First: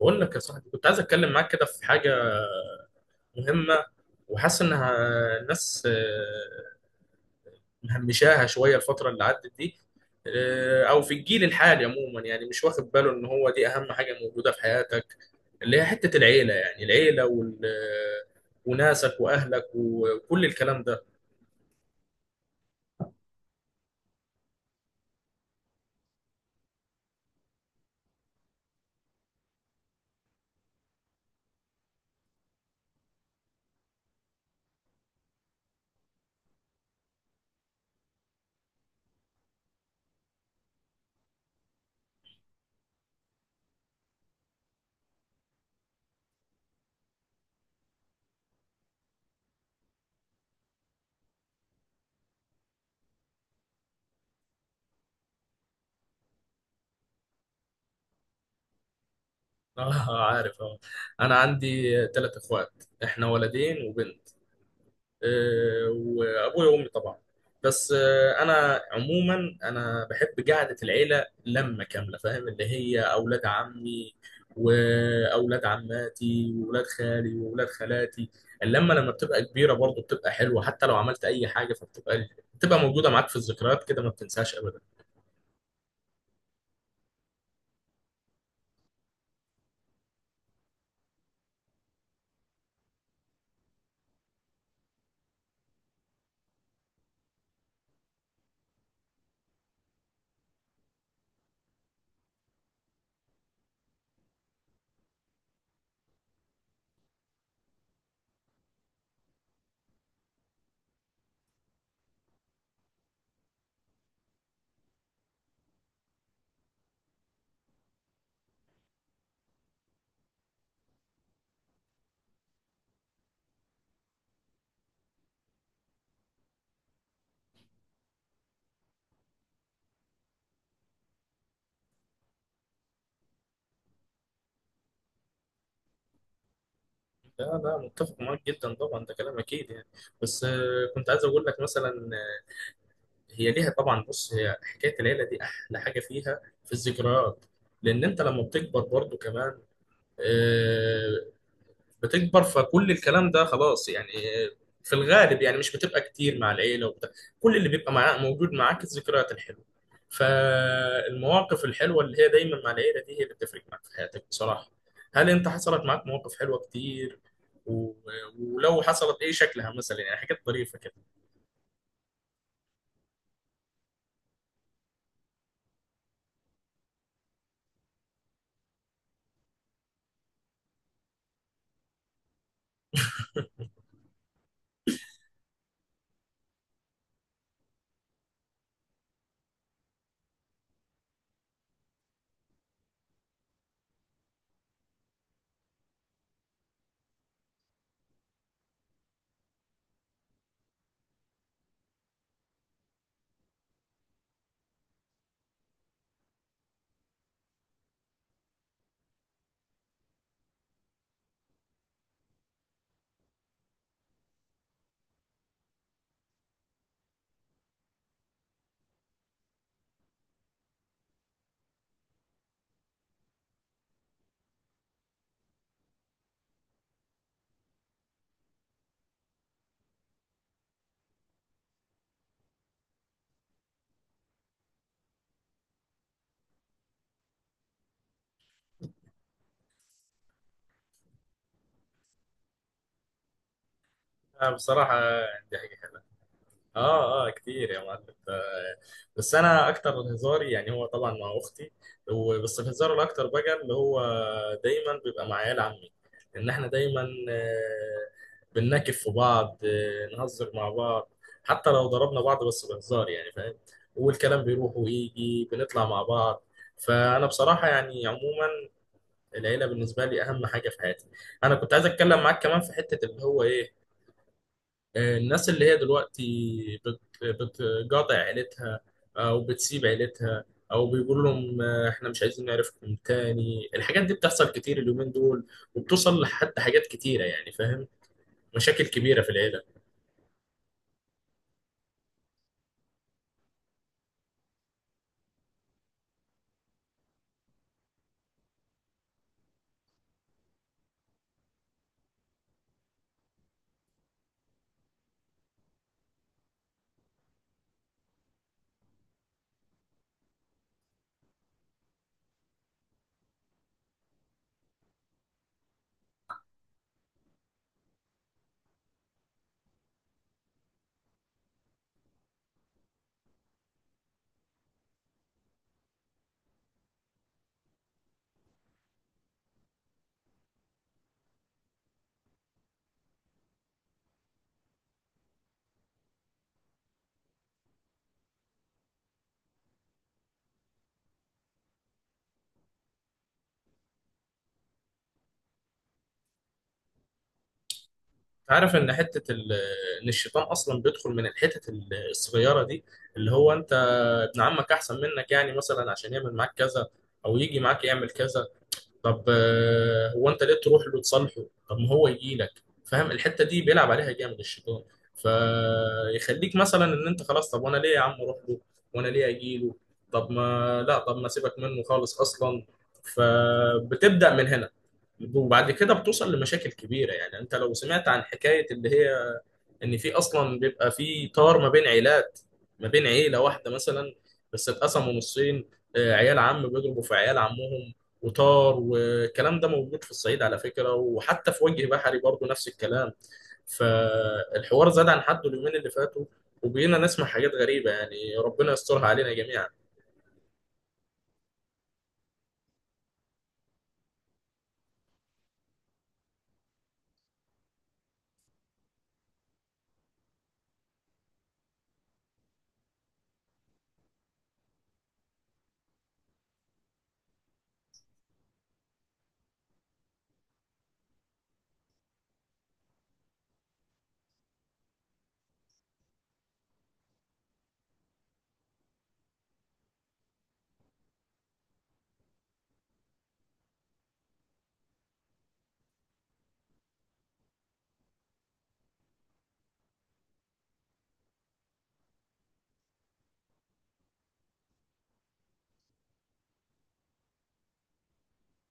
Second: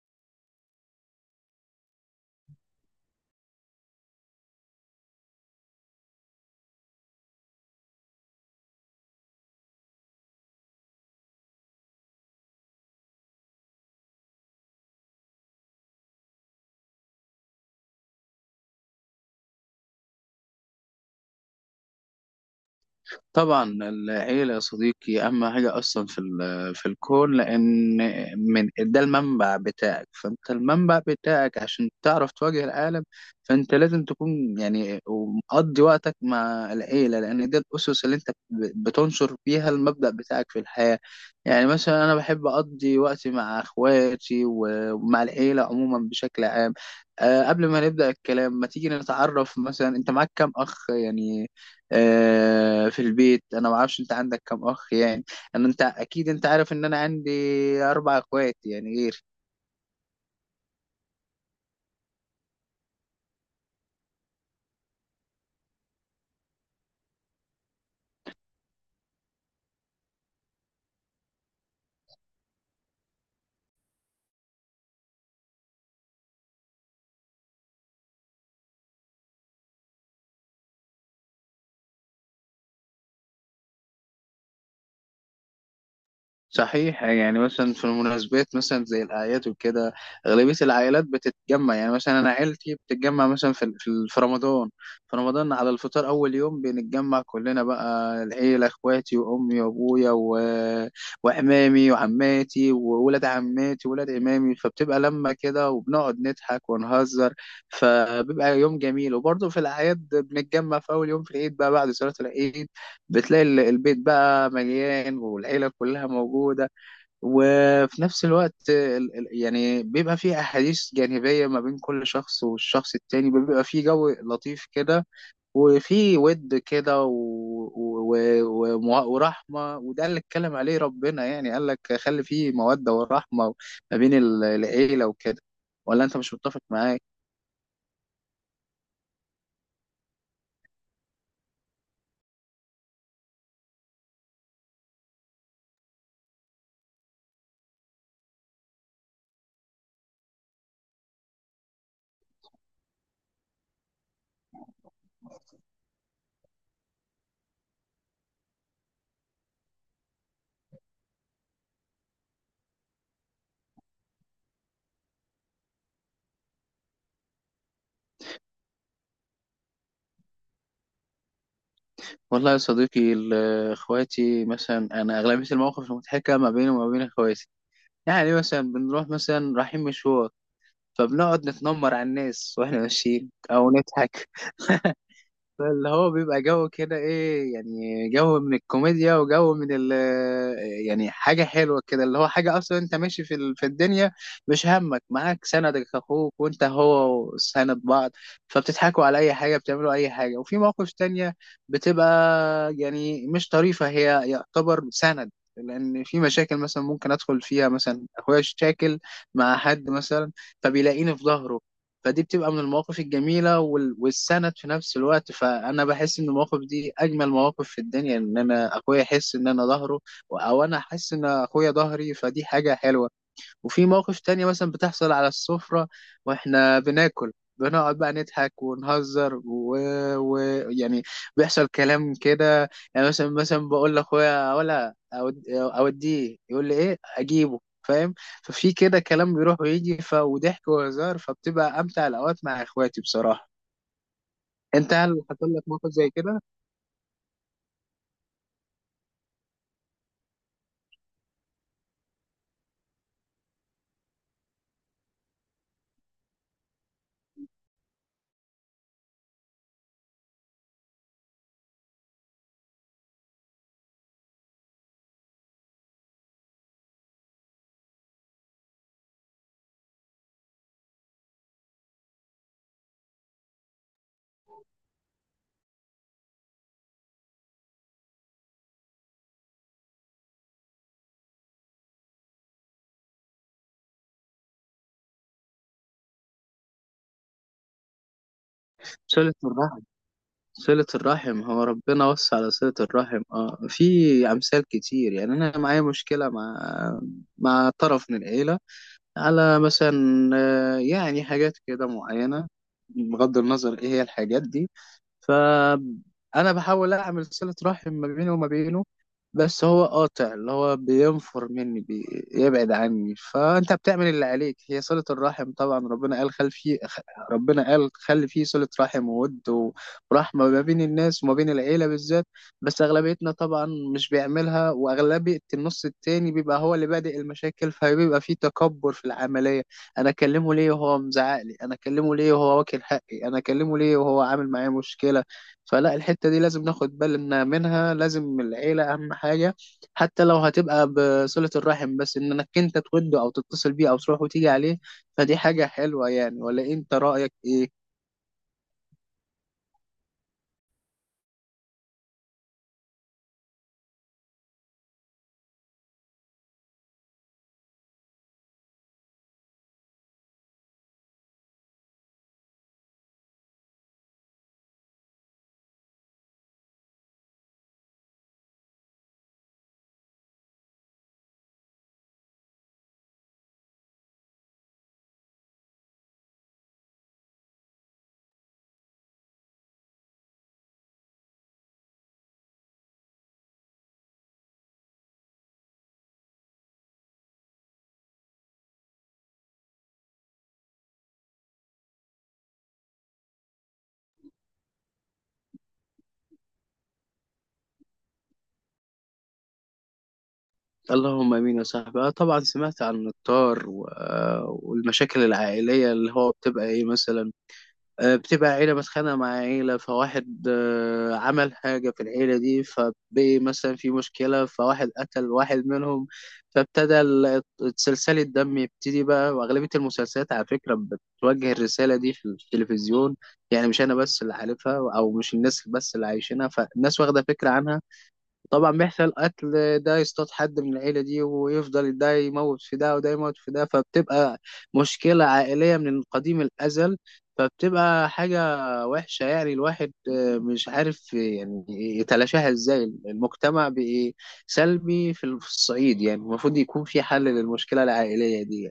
بقول لك يا صاحبي، كنت عايز اتكلم معاك كده في حاجه مهمه، وحاسس انها الناس مهمشاها شويه الفتره اللي عدت دي. او في الجيل الحالي عموما، يعني مش واخد باله ان هو دي اهم حاجه موجوده في حياتك، اللي هي حته العيله. يعني العيله وناسك واهلك وكل الكلام ده. طبعا العيلة يا صديقي أهم حاجة أصلا في الكون، لأن من ده المنبع بتاعك. فأنت المنبع بتاعك عشان تعرف تواجه العالم. فأنت لازم تكون يعني مقضي وقتك مع العيلة، لأن ده الأسس اللي أنت بتنشر فيها المبدأ بتاعك في الحياة. يعني مثلا أنا بحب أقضي وقتي مع إخواتي ومع العيلة عموما بشكل عام. قبل ما نبدأ الكلام، ما تيجي نتعرف. مثلا أنت معاك كام أخ يعني؟ في البيت، انا ما اعرفش انت عندك كم اخ يعني. انت اكيد انت عارف ان انا عندي اربع اخوات يعني غيري. اه، عارف، اه. انا عندي 3 اخوات، احنا ولدين وبنت، وابويا وامي طبعا. بس انا عموما، انا بحب قعده العيله لمه كامله، فاهم؟ اللي هي اولاد عمي واولاد عماتي واولاد خالي واولاد خالاتي. اللمه لما بتبقى كبيره برضه بتبقى حلوه، حتى لو عملت اي حاجه، فبتبقى بتبقى موجوده معاك في الذكريات كده، ما بتنساش ابدا. صحيح، يعني مثلا في المناسبات مثلا زي الأعياد وكده، أغلبية العائلات بتتجمع. يعني مثلا أنا عيلتي بتتجمع مثلا في رمضان. في رمضان على الفطار أول يوم بنتجمع كلنا، بقى العيلة إخواتي وأمي وأبويا وعمامي وعماتي وولاد عماتي وولاد عمامي، فبتبقى لمة كده وبنقعد نضحك ونهزر. فبيبقى يوم جميل. وبرضه في الأعياد بنتجمع في أول يوم في العيد بقى، بعد صلاة العيد، بتلاقي البيت بقى مليان والعيلة كلها موجودة. وفي نفس الوقت يعني بيبقى فيه أحاديث جانبية ما بين كل شخص والشخص التاني، بيبقى فيه جو لطيف كده، وفيه ود كده ورحمة. وده اللي اتكلم عليه ربنا، يعني قال لك خلي فيه مودة ورحمة ما بين العيلة وكده. ولا أنت مش متفق معايا؟ لا لا، متفق معاك جدا طبعا، ده كلام اكيد يعني. بس كنت عايز اقول لك مثلا، هي ليها طبعا. بص، هي حكايه العيله دي احلى حاجه فيها في الذكريات، لان انت لما بتكبر برضو كمان، آه، بتكبر، فكل الكلام ده خلاص يعني. آه، في الغالب يعني مش بتبقى كتير مع العيله وبتاع. كل اللي بيبقى معاك موجود معاك الذكريات الحلوه، فالمواقف الحلوه اللي هي دايما مع العيله دي، هي اللي بتفرق معاك في حياتك بصراحه. هل انت حصلت معاك مواقف حلوه كتير؟ و- ولو حصلت، ايه شكلها مثلا؟ يعني حاجات ظريفه كده. والله يا صديقي. اخواتي مثلا، انا اغلبيه المواقف المضحكه ما بيني وما بين اخواتي. يعني مثلا بنروح، مثلا رايحين مشوار، فبنقعد نتنمر على الناس واحنا ماشيين او نضحك. فاللي هو بيبقى جو كده، ايه يعني، جو من الكوميديا وجو من ال يعني حاجة حلوة كده. اللي هو حاجة، اصلا انت ماشي في الدنيا، مش همك، معاك سندك اخوك، وانت هو سند بعض. فبتضحكوا على اي حاجة، بتعملوا اي حاجة. وفي مواقف تانية بتبقى، يعني مش طريفة، هي يعتبر سند، لان في مشاكل مثلا ممكن ادخل فيها. مثلا اخويا شاكل مع حد مثلا، فبيلاقيني في ظهره. فدي بتبقى من المواقف الجميلة والسند في نفس الوقت. فأنا بحس إن المواقف دي أجمل مواقف في الدنيا، إن أنا أخويا يحس إن أنا ظهره، أو أنا أحس إن أخويا ظهري. فدي حاجة حلوة. وفي مواقف تانية مثلا بتحصل على السفرة واحنا بناكل، بنقعد بقى نضحك ونهزر يعني بيحصل كلام كده. يعني مثلا بقول لاخويا ولا اوديه، يقول لي ايه اجيبه، فاهم؟ ففي كده كلام بيروح ويجي وضحك وهزار، فبتبقى امتع الاوقات مع اخواتي بصراحة. انت بصراحه، هل حصل دي لك حاجه موقف حلوه. زي كده؟ اه، اه، كتير يا معلم. بس انا اكتر هزاري يعني، هو طبعا مع اختي، بس الهزار الاكتر بقى، اللي هو دايما بيبقى مع عيال عمي. ان احنا دايما آه، بنناكف في بعض، نهزر مع بعض، حتى لو ضربنا بعض بس بهزار، يعني فاهم. والكلام بيروح ويجي، بنطلع مع بعض. فانا بصراحه يعني عموما، العيله بالنسبه لي اهم حاجه في حياتي. انا كنت عايز اتكلم معاك كمان في حته، اللي هو ايه، الناس اللي هي دلوقتي بت- بتقاطع عيلتها، او بتسيب عيلتها، او بيقول لهم احنا مش عايزين نعرفكم تاني. الحاجات دي بتحصل كتير اليومين دول، وبتوصل لحتى حاجات كتيرة يعني، فاهم؟ مشاكل كبيرة في شلت العيلة. مرة صلة الرحم. هو ربنا وصى على صلة الرحم، في أمثال كتير. يعني أنا معايا مشكلة مع طرف من العيلة، على مثلا يعني حاجات كده معينة. بغض النظر إيه هي الحاجات دي، فأنا بحاول أعمل صلة رحم ما بيني وما بينه. بس هو قاطع، اللي هو بينفر مني، بيبعد عني. فأنت بتعمل اللي عليك، هي صلة الرحم. طبعا ربنا قال خلي فيه صلة رحم وود ورحمة ما بين الناس وما بين العيلة بالذات. بس أغلبيتنا طبعا مش بيعملها. وأغلبية النص التاني بيبقى هو اللي بادئ المشاكل، فبيبقى فيه تكبر في العملية. انا اكلمه ليه وهو مزعق لي؟ انا اكلمه ليه وهو واكل حقي؟ انا اكلمه ليه وهو عامل معايا مشكله؟ فلا، الحته دي لازم ناخد بالنا منها. لازم العيله اهم حاجه، حتى لو هتبقى بصله الرحم. بس انك انت توده، او تتصل بيه، او تروح وتيجي عليه. فدي حاجه حلوه يعني. ولا انت رايك ايه؟ عارف ان ان الشيطان اصلا بيدخل من الصغيرة دي، اللي هو انت ابن عمك احسن منك، يعني مثلا عشان يعمل معاك كذا، او يجي معاك يعمل كذا. طب هو انت ليه تروح له تصالحه؟ طب ما هو يجي لك. فاهم؟ الحته دي بيلعب عليها جامد الشيطان، فيخليك مثلا ان انت خلاص، طب وانا ليه يا عم اروح له، وانا ليه اجي له؟ طب ما لا، طب ما سيبك منه خالص اصلا. فبتبدا من هنا، وبعد كده بتوصل لمشاكل كبيره. يعني انت لو سمعت عن حكايه اللي هي ان في اصلا بيبقى في طار ما بين عيلات، ما بين عيله واحده مثلا، بس اتقسموا نصين، عيال عم بيضربوا في عيال عمهم، وطار، والكلام ده موجود في الصعيد على فكره، وحتى في وجه بحري برضه نفس الكلام. فالحوار زاد عن حده اليومين اللي فاتوا، وبقينا نسمع حاجات غريبه، يعني ربنا يسترها علينا جميعا. اللهم امين يا صاحبي. طبعا سمعت عن الطار والمشاكل العائليه. اللي هو بتبقى ايه مثلا؟ بتبقى عيلة متخانقة مع عيلة، فواحد عمل حاجة في العيلة دي، فبقي مثلا في مشكلة. فواحد قتل واحد منهم، فابتدى ال- سلسلة الدم يبتدي بقى. وأغلبية المسلسلات على فكرة بتوجه الرسالة دي في التلفزيون. يعني مش أنا بس اللي عارفها، أو مش الناس بس اللي عايشينها، فالناس واخدة فكرة عنها. طبعا بيحصل قتل، ده يصطاد حد من العيلة دي، ويفضل ده يموت في ده وده يموت في ده، فبتبقى مشكلة عائلية من قديم الأزل. فبتبقى حاجة وحشة يعني. الواحد مش عارف يعني يتلاشاها ازاي. المجتمع بقى سلبي في الصعيد، يعني المفروض يكون في حل للمشكلة العائلية دي.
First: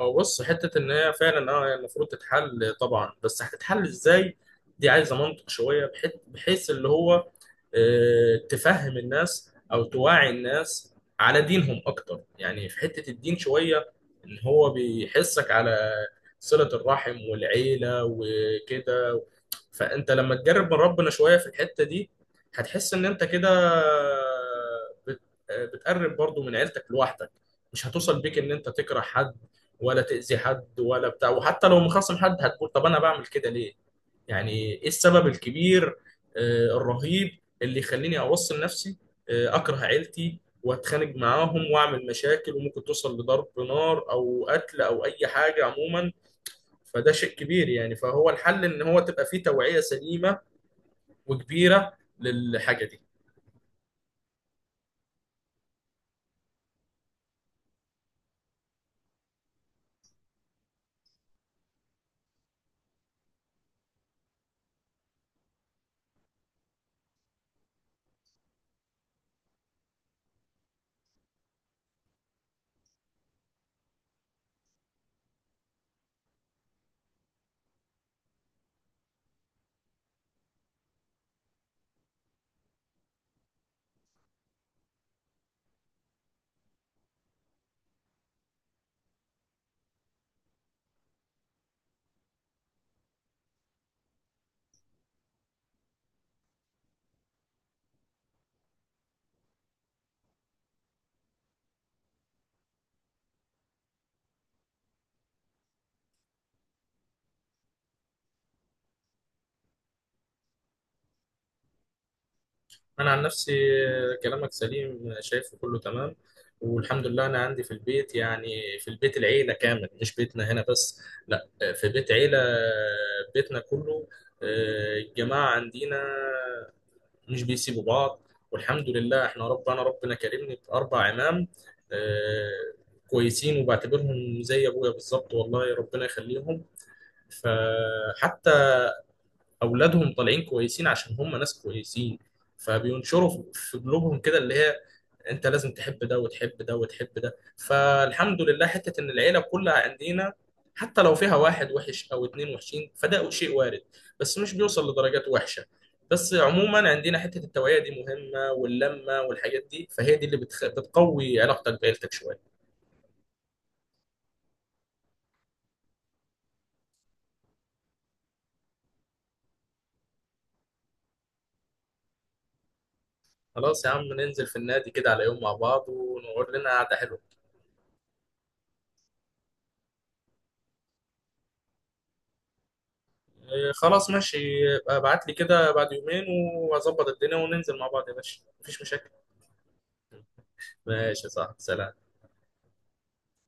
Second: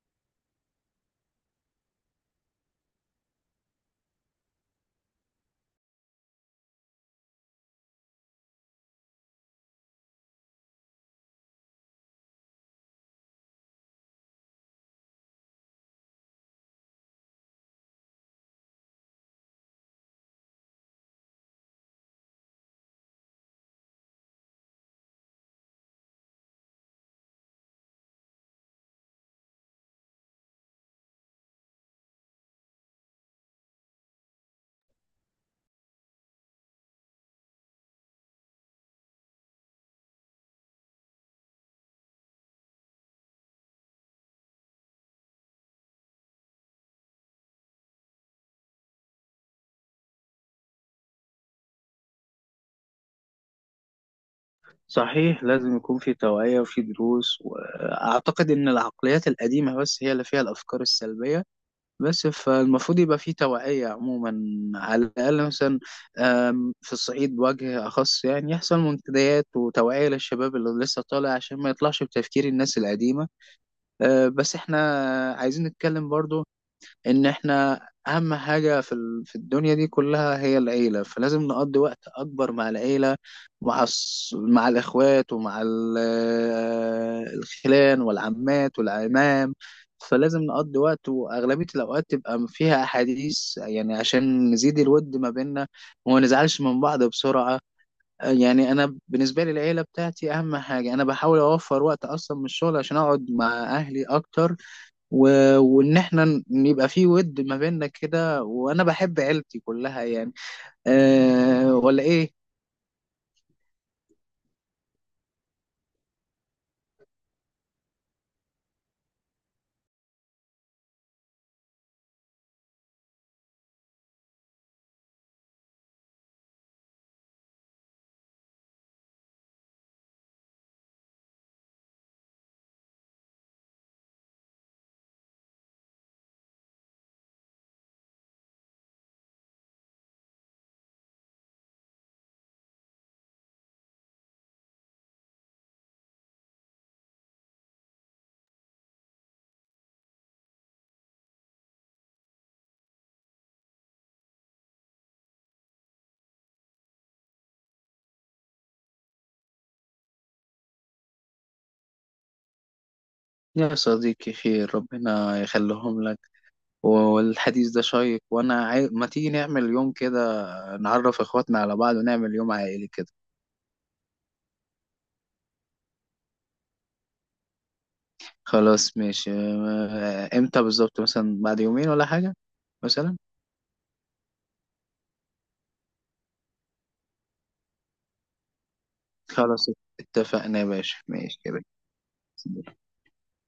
هو بص، حتة إن هي فعلا أه هي المفروض تتحل طبعا، بس هتتحل إزاي؟ دي عايزة منطق شوية، بحيث اللي هو تفهم الناس أو توعي الناس على دينهم أكتر، يعني في حتة الدين شوية، إن هو بيحسك على صلة الرحم والعيلة وكده. فانت لما تجرب من ربنا شويه في الحته دي، هتحس ان انت كده بت- بتقرب برضو من عيلتك لوحدك. مش هتوصل بيك ان انت تكره حد، ولا تأذي حد ولا بتاع. وحتى لو مخاصم حد، هتقول طب انا بعمل كده ليه؟ يعني ايه السبب الكبير الرهيب اللي يخليني اوصل نفسي اكره عيلتي واتخانق معاهم واعمل مشاكل، وممكن توصل لضرب نار او قتل او اي حاجه عموما. فده شيء كبير يعني. فهو الحل ان هو تبقى فيه توعية سليمة وكبيرة للحاجة دي. صحيح، لازم يكون في توعية وفي دروس. وأعتقد إن العقليات القديمة بس هي اللي فيها الأفكار السلبية. بس فالمفروض يبقى في توعية عموما، على الأقل مثلا في الصعيد بوجه أخص. يعني يحصل منتديات وتوعية للشباب اللي لسه طالع، عشان ما يطلعش بتفكير الناس القديمة. بس احنا عايزين نتكلم برضو ان احنا اهم حاجة في الدنيا دي كلها هي العيلة. فلازم نقضي وقت اكبر مع العيلة، مع الاخوات، ومع الخلان والعمات والعمام. فلازم نقضي وقت، واغلبية الاوقات تبقى فيها احاديث، يعني عشان نزيد الود ما بيننا وما نزعلش من بعض بسرعة. يعني انا بالنسبة لي العيلة بتاعتي اهم حاجة. انا بحاول اوفر وقت اصلا من الشغل عشان اقعد مع اهلي اكتر و... وان احنا يبقى في ود ما بيننا كده. وانا بحب عيلتي كلها يعني. أه ولا ايه؟ انا عن نفسي كلامك سليم، شايفه كله تمام، والحمد لله. انا عندي في البيت يعني، في البيت العيلة كامل، مش بيتنا هنا بس، لا، في بيت عيلة، بيتنا كله، الجماعة عندنا مش بيسيبوا بعض. والحمد لله احنا ربنا كرمني ب4 عمام، آه، كويسين، وبعتبرهم زي ابويا بالظبط، والله ربنا يخليهم. فحتى اولادهم طالعين كويسين، عشان هم ناس كويسين، فبينشروا في قلوبهم كده اللي هي انت لازم تحب ده وتحب ده وتحب ده. فالحمد لله حتة ان العيلة كلها عندنا، حتى لو فيها واحد وحش او اتنين وحشين، فده شيء وارد، بس مش بيوصل لدرجات وحشة. بس عموما عندنا حتة التوعية دي مهمة، واللمة والحاجات دي، فهي دي اللي بتقوي علاقتك بعيلتك شوية. يا صديقي خير، ربنا يخليهم لك. والحديث ده شيق. وانا ما تيجي نعمل يوم كده، نعرف اخواتنا على بعض ونعمل يوم عائلي كده. خلاص يا عم، ننزل في النادي كده على يوم مع بعض، ونقعد لنا قعدة حلوة. خلاص ماشي. امتى بالظبط؟ مثلا بعد يومين ولا حاجة مثلا. إيه، خلاص ماشي، يبقى ابعت لي كده بعد يومين، واظبط الدنيا، وننزل مع بعض يا باشا، مفيش مشاكل. خلاص، اتفقنا يا باشا، ماشي، ماشي صح، كده. سلام.